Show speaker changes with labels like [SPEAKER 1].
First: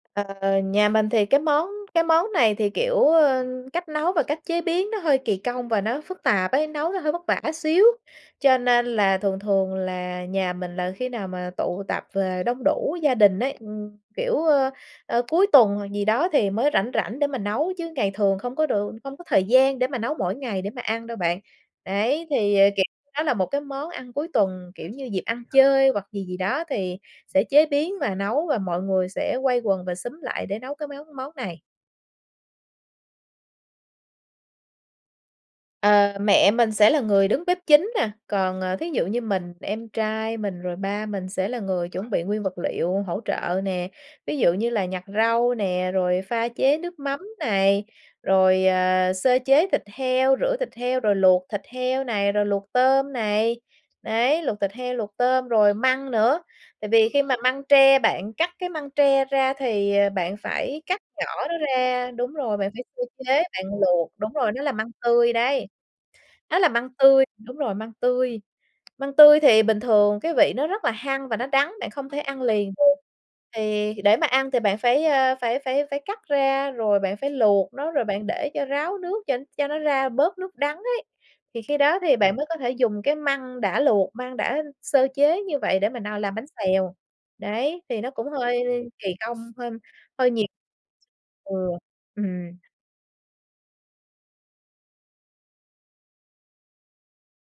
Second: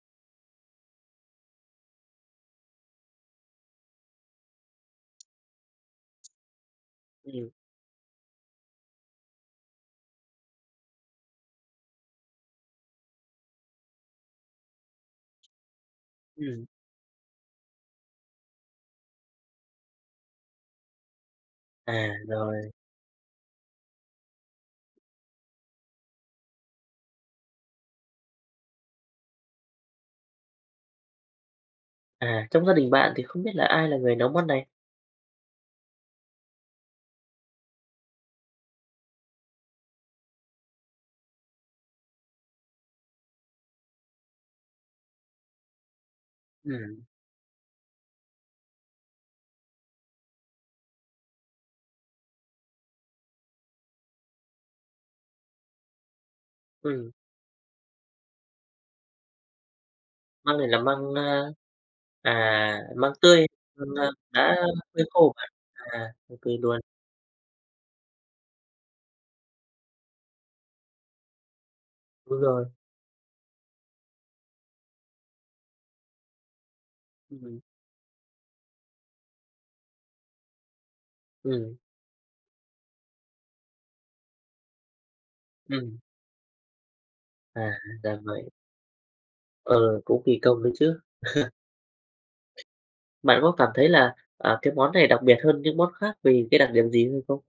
[SPEAKER 1] Ờ, nhà mình thì cái món cái món này thì, kiểu, ờ, cách nấu và cách chế biến nó hơi kỳ công và nó phức tạp ấy, nấu nó hơi vất vả
[SPEAKER 2] Ừm.
[SPEAKER 1] xíu, cho nên là thường thường là nhà mình là khi nào mà tụ tập về đông đủ gia đình ấy, ừm, kiểu, ờ, ờ, cuối tuần gì đó thì
[SPEAKER 2] Ừm.
[SPEAKER 1] mới rảnh rảnh để mà nấu, chứ ngày thường không có được không có thời gian để mà nấu mỗi ngày để mà ăn đâu bạn.
[SPEAKER 2] À,
[SPEAKER 1] Đấy, thì, ờ,
[SPEAKER 2] rồi.
[SPEAKER 1] kiểu, nó là một cái món ăn cuối tuần, kiểu như, dịp ăn chơi hoặc gì gì đó thì sẽ chế biến và nấu và mọi người sẽ quây quần và xúm lại để nấu cái máu món này.
[SPEAKER 2] À, trong gia đình bạn thì không biết là ai là người nấu món này?
[SPEAKER 1] Ờ, mẹ mình sẽ là người đứng bếp chính nè, còn, ờ, thí dụ như mình, em trai mình, rồi ba mình sẽ là người chuẩn bị nguyên vật liệu hỗ trợ nè. Ví dụ như là nhặt rau nè, rồi pha chế nước
[SPEAKER 2] Ừm.
[SPEAKER 1] mắm này, rồi, ờ, sơ chế thịt heo, rửa thịt heo rồi luộc thịt heo này, rồi luộc tôm này. Đấy, luộc thịt heo, luộc tôm rồi măng nữa. Tại vì
[SPEAKER 2] Ừm.
[SPEAKER 1] khi mà măng tre bạn cắt cái măng tre ra thì bạn
[SPEAKER 2] Măng này là
[SPEAKER 1] phải cắt
[SPEAKER 2] măng,
[SPEAKER 1] nhỏ
[SPEAKER 2] a
[SPEAKER 1] nó ra đúng rồi, bạn
[SPEAKER 2] à,
[SPEAKER 1] phải sơ
[SPEAKER 2] măng
[SPEAKER 1] chế,
[SPEAKER 2] tươi,
[SPEAKER 1] bạn
[SPEAKER 2] măng, a,
[SPEAKER 1] luộc đúng rồi,
[SPEAKER 2] đã
[SPEAKER 1] nó là măng
[SPEAKER 2] phơi khô
[SPEAKER 1] tươi
[SPEAKER 2] hả bạn?
[SPEAKER 1] đấy.
[SPEAKER 2] À, OK
[SPEAKER 1] Đó là
[SPEAKER 2] luôn
[SPEAKER 1] măng tươi đúng rồi, măng tươi. Măng tươi thì bình thường cái vị nó rất là hăng và nó đắng, bạn không thể
[SPEAKER 2] Đúng
[SPEAKER 1] ăn
[SPEAKER 2] rồi.
[SPEAKER 1] liền được. Thì để mà ăn thì bạn phải, ờ, phải phải phải cắt ra, rồi bạn phải
[SPEAKER 2] Ừm.
[SPEAKER 1] luộc nó, rồi bạn để cho ráo nước cho cho nó ra bớt nước đắng ấy. Thì
[SPEAKER 2] Ừm.
[SPEAKER 1] khi đó thì bạn mới có thể dùng cái măng đã luộc, măng đã sơ chế như vậy để
[SPEAKER 2] Ừm.
[SPEAKER 1] mà n làm bánh xèo.
[SPEAKER 2] À,
[SPEAKER 1] Đấy, thì nó
[SPEAKER 2] ra
[SPEAKER 1] cũng
[SPEAKER 2] vậy.
[SPEAKER 1] hơi kỳ công, hơi
[SPEAKER 2] Ừ, cũng
[SPEAKER 1] hơi
[SPEAKER 2] kỳ
[SPEAKER 1] nhiều
[SPEAKER 2] công nữa chứ.
[SPEAKER 1] ừ, ừm.
[SPEAKER 2] Bạn có cảm thấy là, à, cái món này đặc biệt hơn những món khác vì cái đặc điểm gì hay không?